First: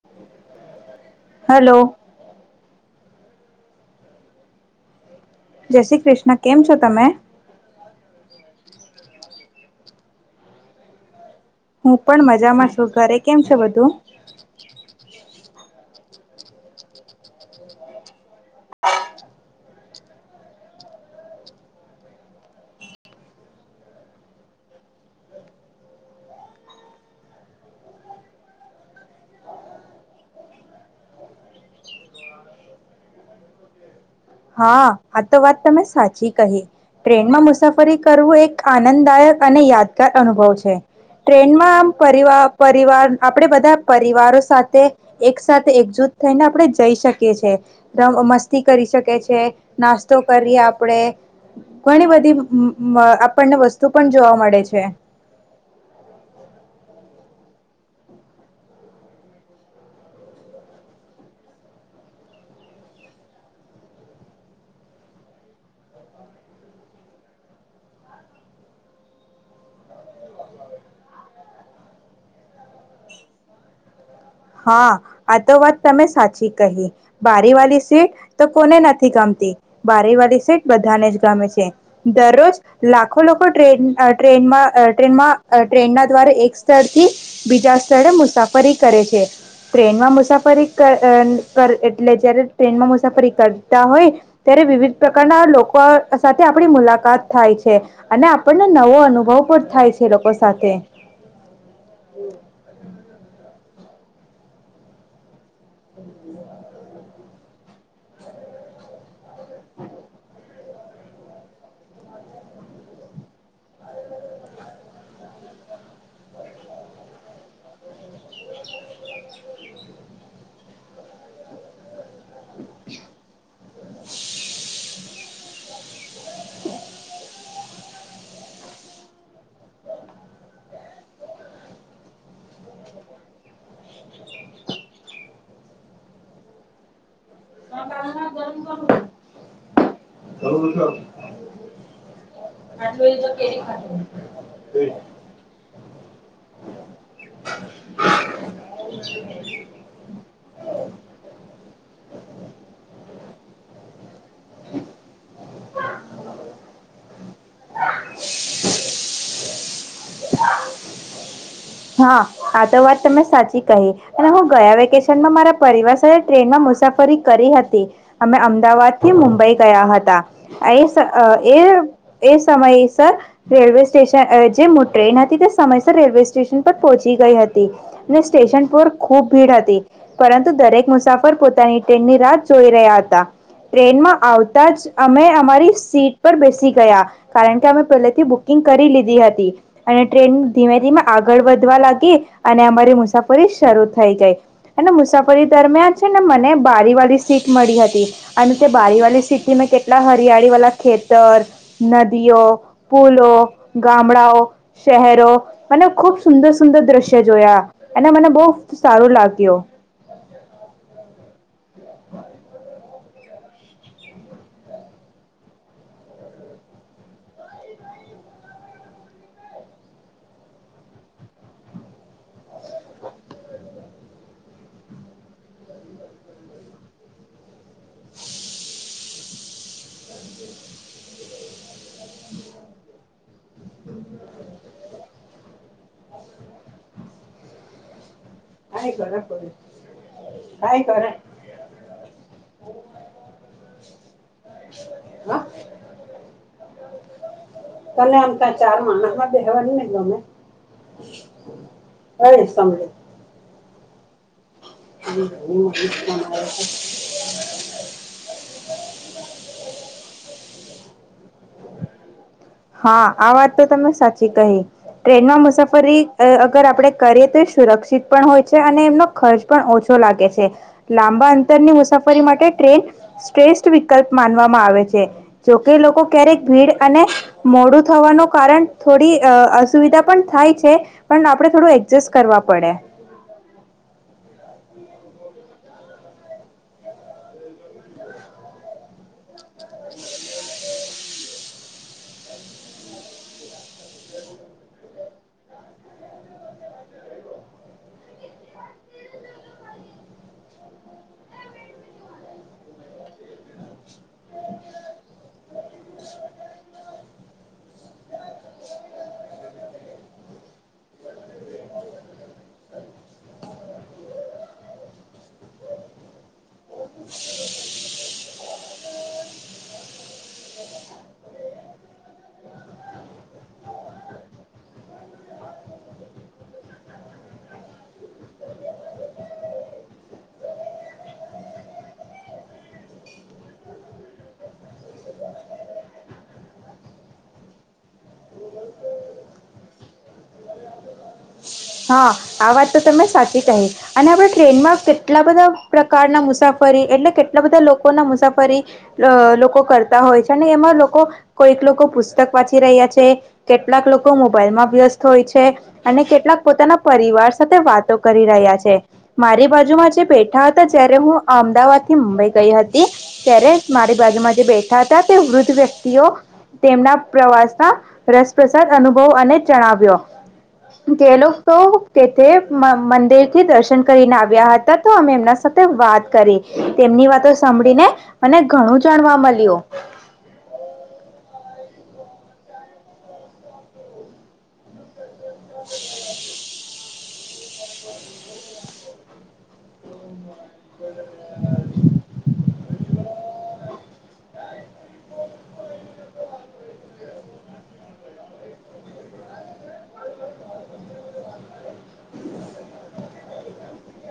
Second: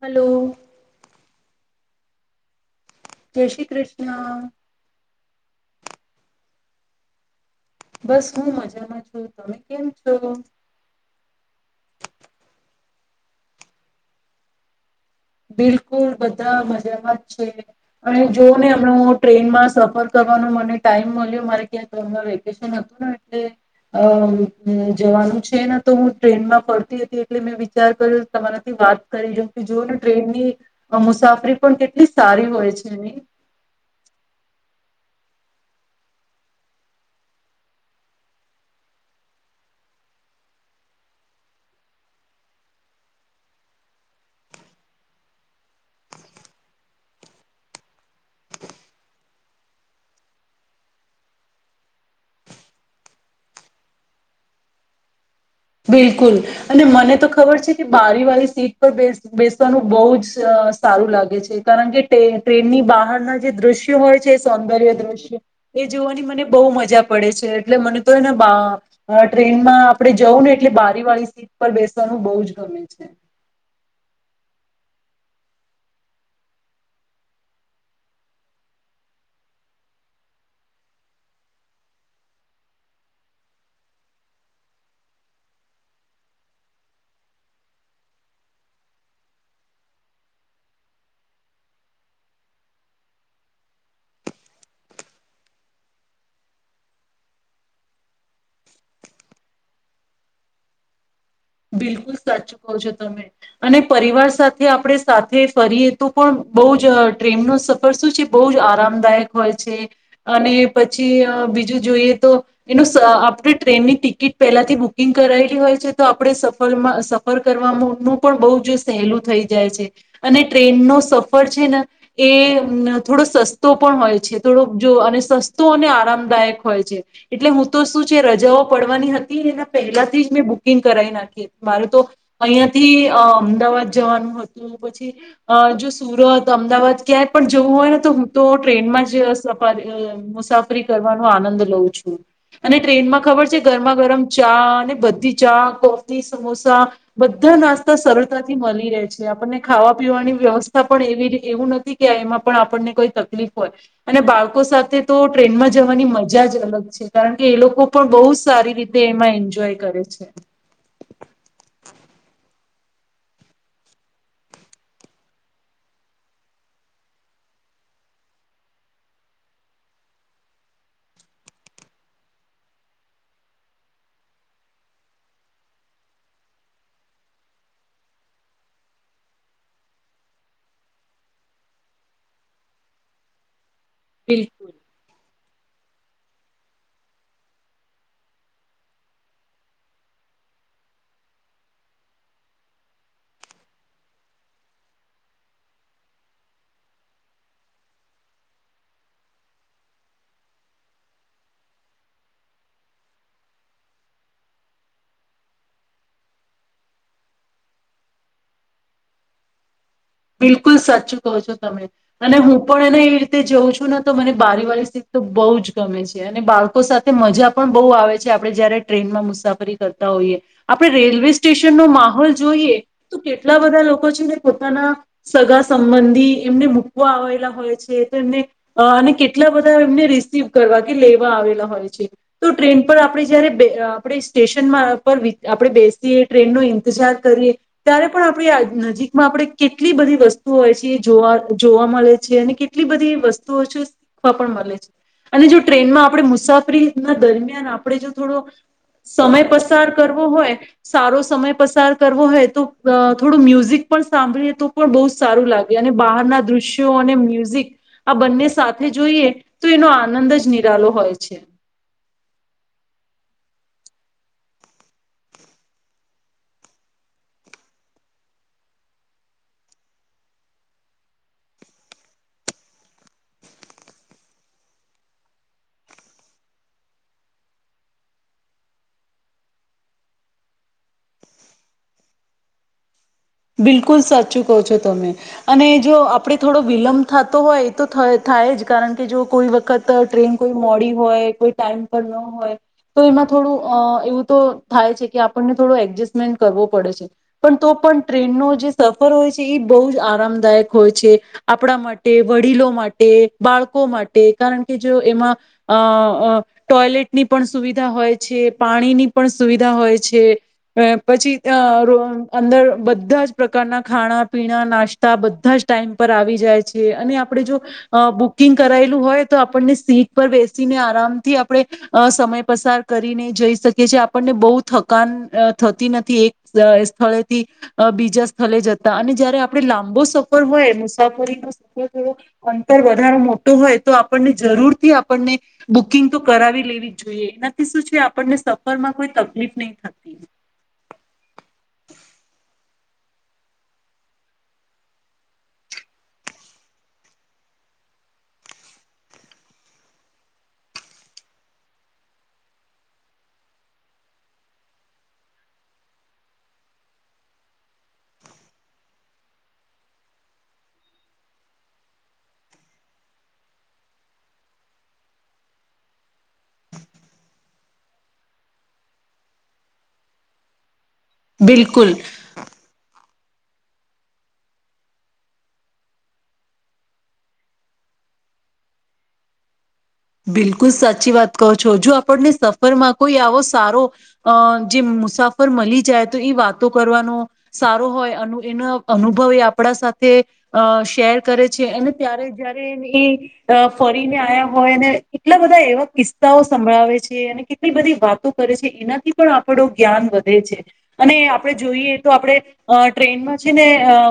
Hello. Hello. જય શ્રી કૃષ્ણ. જય શ્રી કૃષ્ણ કેમ છો તમે? બસ હું મજામાં છું તમે કેમ છો? હું પણ મજામાં છું ઘરે કેમ છે બધું? બિલકુલ બધા મજામાં જ છે અને જો ને હમણાં ટ્રેનમાં સફર કરવાનો મને ટાઈમ મળ્યો મારે ક્યાંક ફરવા વેકેશન હતું ને એટલે અ જવાનું છે ને તો હું ટ્રેનમાં ફરતી હતી એટલે મેં વિચાર કર્યો તમારાથી વાત કરી લઉં કે જો ને ટ્રેનની મુસાફરી પણ કેટલી સારી હોય છે નહિ? હા આ તો વાત તમે સાચી કહી ટ્રેનમાં મુસાફરી કરવું એક આનંદદાયક અને યાદગાર અનુભવ છે ટ્રેનમાં આમ પરિવાર પરિવાર આપણે બધા પરિવારો સાથે એક સાથે એકજૂટ થઈને આપણે જઈ શકીએ છેએ મસ્તી કરી શકીએ છીએ નાસ્તો કરીએ આપણેે ઘણી બધી અહ આપણને વસ્તુ પણ જોવા મળે છે. બિલકુલ અને મને તો ખબર છે કે બારી વાળી સીટ પર બેસ બેસવાનું બહુ જ સારું લાગે છે કારણ કે ટ્રેનની બહારના જે દ્રશ્યો હોય છે સૌંદર્ય દ્રશ્ય એ જોવાની મને બહુ મજા પડે છે એટલે મને તો [unintelligible] એને ટ્રેનમાં આપણે જવું ને એટલે બારી વાળી સીટ પર બેસવાનું બહુ જ ગમે છે. હા આ તો વાત તમે સાચી કહી બારી વાલી સીટ તો કોને નથી ગમતી બારી વાળી સીટ બધાને જ ગમે છે દરરોજ લાખો લોકો ટ્રેન ટ્રેનમાં અહ ટ્રેનમાં ટ્રેનના દ્વારા એક સ્થળથી બીજા સ્થળે મુસાફરી કરે છે. ટ્રેનમાં મુસાફરી અહ અહ એટલે જયારે ટ્રેનમાં મુસાફરી કરતા હોય ત્યારે વિવિધ પ્રકારના લોકો સાથે આપણી મુલાકાત થાય છે અને આપણને નવો અનુભવ પણ થાય છે એ લોકો સાથે. બિલકુલ સાચુ કહો છો તમે. અને પરિવાર સાથે આપણે સાથે [unintelligible] કરીએ તો પણ બહુ જટ ટ્રેન નો સફર શું છે બહુ જ આરામદાયક હોય છે અને પછી બીજું જોઈએ તો એનું આપણે ટ્રેનની ટિકિટ પહેલાથી બુકિંગ કરાયેલી હોય છે તો આપણે સફરમાં સફર કરવાનું પણ બહુ જ સહેલું થઈ જાય છે અને ટ્રેનનો સફર છે ન એ થોડો સસ્તો પણ હોય છે થોડોક જો અને સસ્તો અને આરામદાયક હોય છે એટલે હું તો શું છે રજાઓ પડવાની હતી એના પહેલાંથી જ મેં બુકિંગ કરાઈ નાખીએ મારે તો અહિયાંથી અહ અમદાવાદ જવાનું હતું પછી અહ જો સુરત અમદાવાદ ક્યાંય પણ જવું હોય ને તો હું તો ટ્રેનમાં જ સપારી અમ મુસાફરી કરવાનો આનંદ લઉં છું અને ટ્રેનમાં ખબર છે ગરમા ગરમ ચા અને બધી ચા કોફી સમોસા બધા નાસ્તા સરળતાથી મળી રહે છે આપણને ખાવા પીવાની વ્યવસ્થા પણ એવી એવું નથી કે એમાં પણ આપણને કોઈ તકલીફ [unintelligible] અને બાળકો સાથે તો ટ્રેનમાં જ જવાની મજા જ અલગ છે કારણ કે એ લો પણ બહુ સારી રીતે એમાં એન્જ એન્જોય કરે છે. હા આ ત વાત તમે સાચી કહી અને હું ગયા વેકેશનમાં મારા પરિવાર સાથે ટ્રેનમાં મુસાફરી કરી હતી અમે અમદાવાદ થી મુંબઈ ગયા હતા એસ એ એ સમયસર રેલવે સ્ટેશન જે ટ્રેન હતી તે સમયસર રેલ્વે સ્ટેશન પર પહોચી ગઈ હતી ને સ્ટેશન પર ખુબ ભીડ હતી પરંતુ દરેક મુસાફર પોતાની ટ્રેન ની રાત જોઈ રહ્યા હતા. ટ્રેનમાં આવતા બિલકુલ જ અમે અમારી સીટ પર બેસી ગયા કારણ કે અમે પહેલેથી બુકિંગ કરી લીધી હતી. અને ટ્રેન ધીમે ધીમે આગળ વધવા લાગી અને અમારી મુસાફરી શરૂ થઈ ગઈ અને મુસાફરી દરમિયાન છે ને મને બારી વાળલી સીટ મળી હતી અને તે બારી વાળલી સીટ થી મેં કેટલા હરિયાળી વાલા ખેતર નદીઓ પુલો ગામડાઓ શહેરો અને ખુબ સુંદર સુંદર દ્રશ્ય જોયા અને મને બહુ સારું લાગ્યું. બિલકુલ સાચુ કહો છો તમે અને હું પણ એને એ રીતે જાઉં છું ને તો મને બારી વાળી સીટ તો બહુ જ ગમે છે અને બાળકો સાથે મજા પણ બહુ આવે છે આપણે જયારે ટ્રેનમાં મુસાફરી કરતા હોઈએ આપણે રેલવે સ્ટેશનનો માહોલ જોઈએ તો કેટલા બધા લોકો છે ને પોતાના સગા સંબંધી એમને મૂકવા આવેલા હોય છે. તે તો એમને અ ની કેટલા બધા એમને રિસીવ કરવા કે લેવા આવેલા હોય છે તો ટ્રેન પર આપણે જયારે બે આપણે સ્ટેશન પર આપણે બેસીએ ટ્રેનનો ઇંતજાર કરીએ ત્યારે પણ આપણે આ નજીકમાં આપણે કે કેટલી બધી વસ્તુઓ હોય છે એ જોવા જોવા મળે છે અને કેટલી બધી વસ્તુ [unintelligible] પણ મળે છે અને જો ટ્રેનમાં આપણે મુસા પ્રિ ના દરમિયાન આપણે જો થોડો સમય પસાર કરવો હોય સારો સમય પસાર કરવો હોય તો અહ થોડુ મ્યુઝિક પણ સાંભળીએતો પર બહુ જ સારું લાગે અને બહારના દ્રશ્યો અને મ્યુઝિક આ બંને સાથે જોઈએ તો એનો આનંદ જ [unintelligible] હોય છે. હા આ વાત તો તમે સાચી કહી ટ્રેનમાં મુસાફરી અહ અગર આપણેે કરીએ તો એ સુરક્ષિત પણ હોય છે અને એમનો ખર્ચ પણ ઓછો લાગે છે. લાંબા અંતરની મુસાફરી માટે ટ્રેન શ્રેષ્ઠ વિકલ્પ માનવામાં આવે છે, જોકે લોકો ક્યારેક ભીડ અને મોડું થવાનું કારણ થોડી અહ અસુવિધા પણ થાય છે પણ આપણે થોડું એડજસ્ટ કરવા પડે. બિલકુલ સાચું કહો છો તમે અને જો આપણે થોડો વિલંબ થતો હોય એ તો થ થાય જ કારણ કે જો કોઈ વત વખત ટ્રેન કોઈ મોડી હોય ટાઈમ પર ન હોય તો એમાં થોડું અહ એવું તો થાય છે કે આપણને થોડો એડજસ્ટમેન્ટ કરવો પડે છે, પણ તો પણ ટ્રેનનો જે સફર હોય છે એ બહુ જ આરામદાયક હોય છે, આપણા માટે, વડીલો માટે, બાળકો માટે કારણ કે જો એમાં અ ટોયલેટની પણ સુવિધા હોય છે, પાણીની પણ સુવિધા હોય છે, અહ પછી અહ અંદર બધ બધા જ પ્રકારના ખાણા, પીણા, નાસ્તા બધા જ ટાઈમ પર આવી જાય છે. અહ અને આપડે જો બુક બુકિંગ કરાયેલું હોય તો આપણને સીટ પર બેસીને આરામથી આપણે સમય પસાર કરીને જઈ શકીએ છીએ. આપણને બહુ થકાન થતી નથી એક સ્થળેથી અહ બીજા સ્થળે જતા અને જયારે આપણે લાંબો સફર હોય મુસાફરીનો સફર થોડો અંતર વધારે મોટો હોય તો આપણને જરૂરથી આપણને બુકિંગ તો કરાવી લેવી જ જોઈએ એનાથી શું છે, આપણને સફરમાં કોઈ તકલીફ નહી થતી. હા આ વાત તો તમે સાચી કહી અને આપણે ટ્રેનમાં કેટલા બધા પ્રકારના મુસાફરી એટલે કેટલા બધા લોકો ના મુસાફરી લોકો કરતા હોય છે અને એમાં લોકો કોઈક લોકો પુસ્તક વાંચી રહ્યા છે કેટલાક લોકો મોબાઈલમાં વ્યસ્ત હોય છે અને કેટલાક પોતાના પરિવાર સાથે વાતો કરી રહ્યા છે. મારી બાજુમાં જે બેઠા હતા જયારે હું અમદાવાદ થી મુંબઈ ગઈ હતી ત્યારે મારી બાજુમાં જે બેઠા હતા તે વૃદ્ધ વ્યક્તિઓ તેમના પ્રવાસ ના રસપ્રસાદ અનુભવ અને જણાવ્યો, તે લોગ તો બિલકુલ કેતે મ મંદિર થી દર્શન કરીને આવ્યા હતા તો અમે એમના સાથે વાત કરી. તેમની વાતો સાંભળીને મને ઘણું જાણવા મલ્યું. બિલકુલ સાચી વાત કહો છો જો આપણને સફરમાં કોઈ આવો સારો અહ જે મુસાફ પર મળી જાય તો એ વાતો કરવાનો સારો હોય એનો અનુભવ એ આપણા સાથે અહ શેર કરે છે એને ત્યારે જ જયારે એટલે ફરીને આયા હોય અને કેટલા બધા એવા કિસ્સાઓ સંભળાવે છે અને કેટલી બધી વાતો કરે છે એનાથી પણ આપણું જ્ઞાન વધે છે અને આપણે જોઈએ તો આપણે અહ ટ્રેનમાં છે ને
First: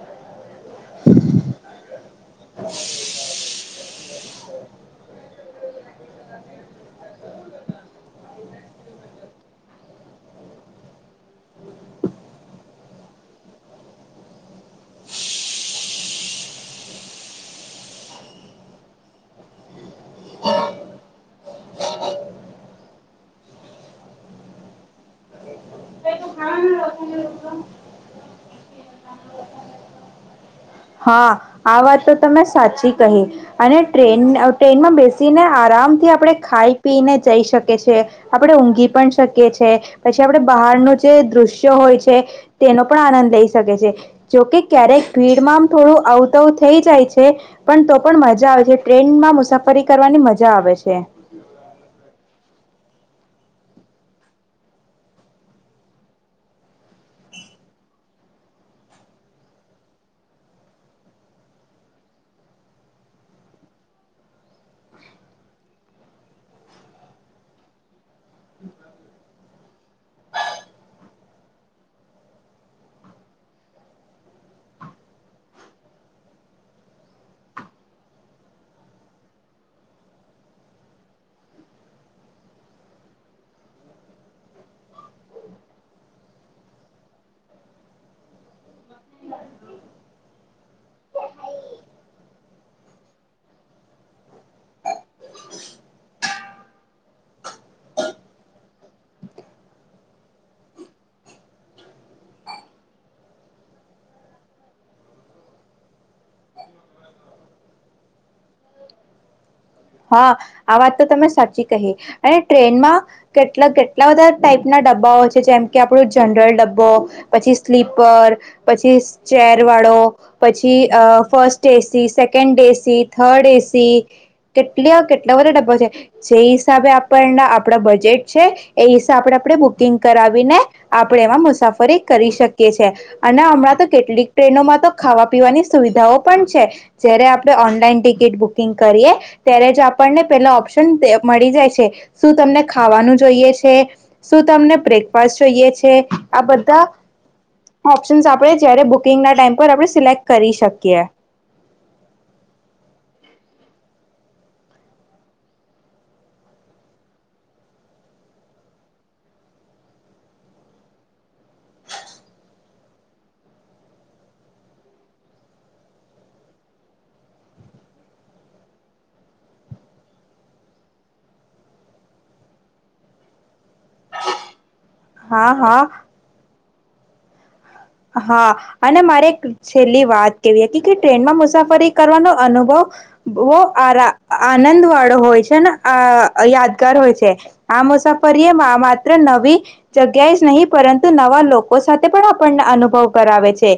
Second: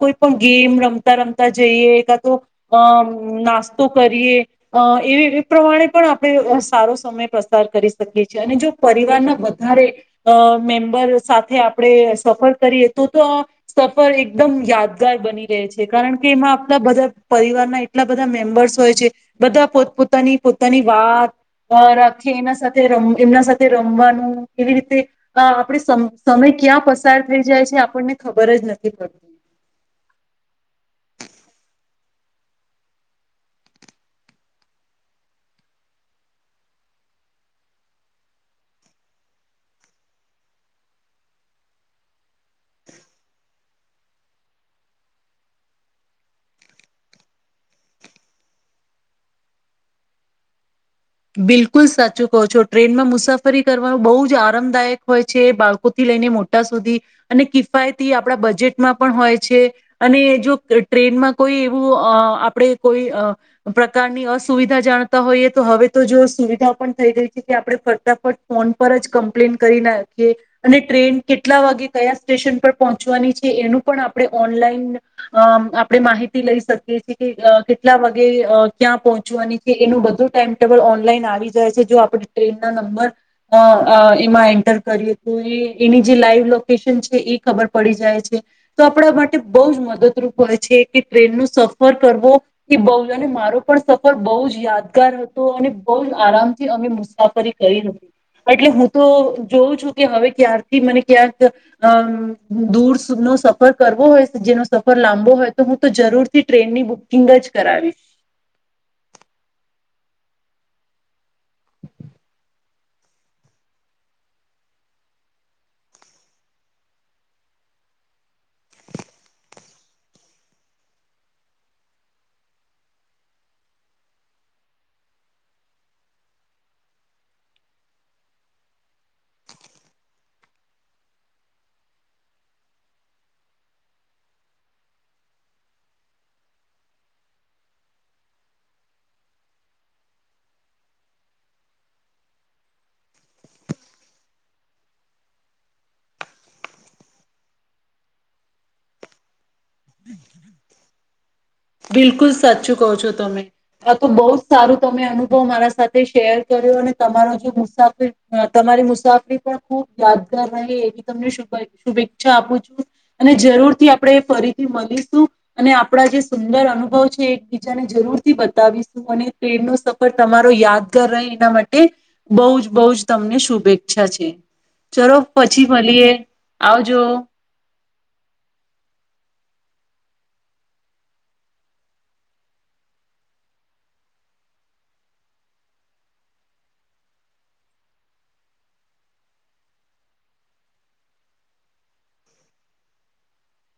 કોઈ પણ ગેમ રમતા રમતા જઈએ કા તો અહ નાસ્તો કરીએ. અહ એ વી પ્રમાણે પણ આપણે અહ સારો સમય પસાર કરી શકીએ છીએ, અને જો પરિવારના વધારે અહ મેમ્બર સાથે આપણે સફર કરીએ તો તો સફર એકદમ યાદગાર બની રહે છે, કારણ કે એમાં આપણા બધા પરિવારના એટલા બધા મેમ્બર્સ હોય છે બધા પોતપોતાની પોતાની વાત અહ રખે એના સાથે રમ એમના સાથે રમવાનું એવી રીતે અહ આપણે સમ સમય ક્યાં પસાર થઈ જાય છે આપણને ખબર જ નથી પડતી. હા આ વાત તો તમે સાચી કહી અને ટ્રેન ટ્રેનમાં બેસીને આરામથી આપણે ખાઈ પીને જઈ શકીએ છીએ આપણે ઊંઘી પણ શકીએ છીએ પછી આપણે બહારનું જે દૃશ્ય હોય છે તેનો પણ આનંદ લઈ શકીએ છીએ જોકે ક્યારેક ભીડમાં થોડું અવતવ થઈ જાય છે પણ તો પણ મજા આવે છે ટ્રેનમાં મુસાફરી કરવાની મજા આવે છે. બિલકુલ સાચું કહો છો ટ્રેનમાં મુસાફરી કરવાનું બહુ જ આરામદાયક હોય છે બાળકોથી લઈને મોટા સુધી અને કિફાયતી આપણા બજેટમાં પણ હોય છે અને જો ટ્રેનમાં કોઈ એવું અ આપણે કોઈ અ પ્રકારની અસુવિધા જાણતા હોઈએ તો હવે તો જો સુવિધાઓ પણ થઈ ગઈ છે કે આપણે ફટાફટ ફોન પર જ કંમ પ્લેન કરી નાખીએ અને ટ્રેન કેટલા વાગે કયા સ્ટેશન પર પહોંચવાની છે એનું પણ આપણે ઓનલાઈન અ આપણે માહિતી લઈ શકીએ છએ કે અ કેટલા વાગે અ ક્યાં પહોંચવાની છે એનું બધું ટાઈમ ટેબલ ઓનલાઈન આવી જાય છે જો આપણે ટ્રેન ના નંબર અ અ એમાં એન્ટર કરીએ તો એ એની જે લાઈવ લોકેશન છે એ ખબર પડી જાય છે તો આપણા માટે બહુ જ મદદરૂપ હોય છે કે ટ્રેન નો સફર કરવો એ બહુ અને મારો પણ સફર બહુ જ યાદગાર હ તો અને બહુ જ આરામથી અમે મુસાફરી કરી હતી એટલે હું તો જોઉં છું કે હવે ક્યારથી મને ક્યાંક અમ દુર સુધનો સફર કરવો હોય જેનો સફર લાંબો હોય તો હું તો જરૂર થી ટ્રેનની બુકિંગ જ કરાવીશ. હા આ વાત તો તમે સાચી કહી અને ટ્રેનમાં કેટલા કેટલા તો બધા ટાઈપના ડબ્બાઓ છે જેમ કે આપણું જનરલ ડબ્બો, પછી સ્લીપર, પછી ચેર વાળો, પછી અ first AC, second AC, third AC કેટલો કેટલા વાળો ડબ્બો છે જે હિસાબે આપણના આપણા બજેટ છે એ હિસાબે આપણે બુકિંગ કરાવીને આપણે એમાં મુસાફરી કરી શકીએ છીએ અને હમણાં તો કેટલીક ટ્રેનોમાં તો ખાવા પીવાની સુવિધાઓ પણ છે જયારે આપણે ઓનલાઈન ટિકિટ બુકિંગ કરીએ ત્યારે જ આપણને પેલા ઓપ્શન ટેપ મળી જાય છે શું તમને ખાવાનું જોઈએ છે? શું તમને બ્રેકફાસ્ટ જોઈએ છે? આ બધા ઓપ્શનસ આપણે જ્યારે બુકિંગના ટાઈમ પર આપણે સિલેક્ટ કરી શકીએ. બિલકુલ સાચું કહો છો તમે આ તો બહુ જ સારો તમે અનુભવ મારા સાથે શેર કર્યો અને તમારો જે મુસાફર અ તમારી મુસાફરી પણ ખુબ યાદગાર રહે એવી તમને શુભે શુભેચ્છા આપું છું અને જરૂરથી આપણે ફરીથી મલીશું અને આપણા જે સુંદર અનુભવ છે એકબીજાને જરૂર થી બતાવીશું અને ટ્રેનનો સફર તમારો યાદગાર રહે એના માટે બહુ જ બહુ જ તમને શુભેચ્છા છે. ચલો હા પછી હા મલીએ. આવજો. હા અને મારે એક છેલ્લી વાત કેવી હતી કે ટ્રેનમાં મુસાફરી કરવાનો અનુભવ બો આરા આનંદ વાળો હોય છે ને અ યાદગાર હોય છે આ મુસાફરી એ મા માત્ર નવી જગ્યાઓ જ નહીં પરંતુ નવા લોકો સાથે પણ આપણને અનુભવ કરાવે છે.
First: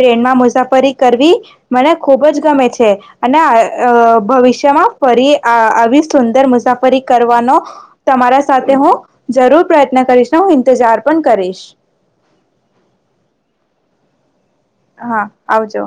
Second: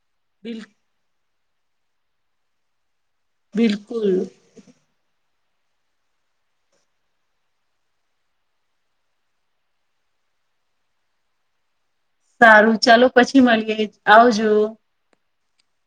ટ્રેનમાં બિલ મુસાફરી કરવી મને ખુબ જ ગમે છે. અને અ અ બિલકુલ ભવિષ્યમાં ફરી આ આવી સુંદર મુસાફરી કરવાનો તમારા સાથે હું જરૂર પ્રયત્ન કરીશ ને હું ઇન્તઝાર પન કરીશ. સારું ચાલો પછી મલીએ આવજો. હા. આવજો.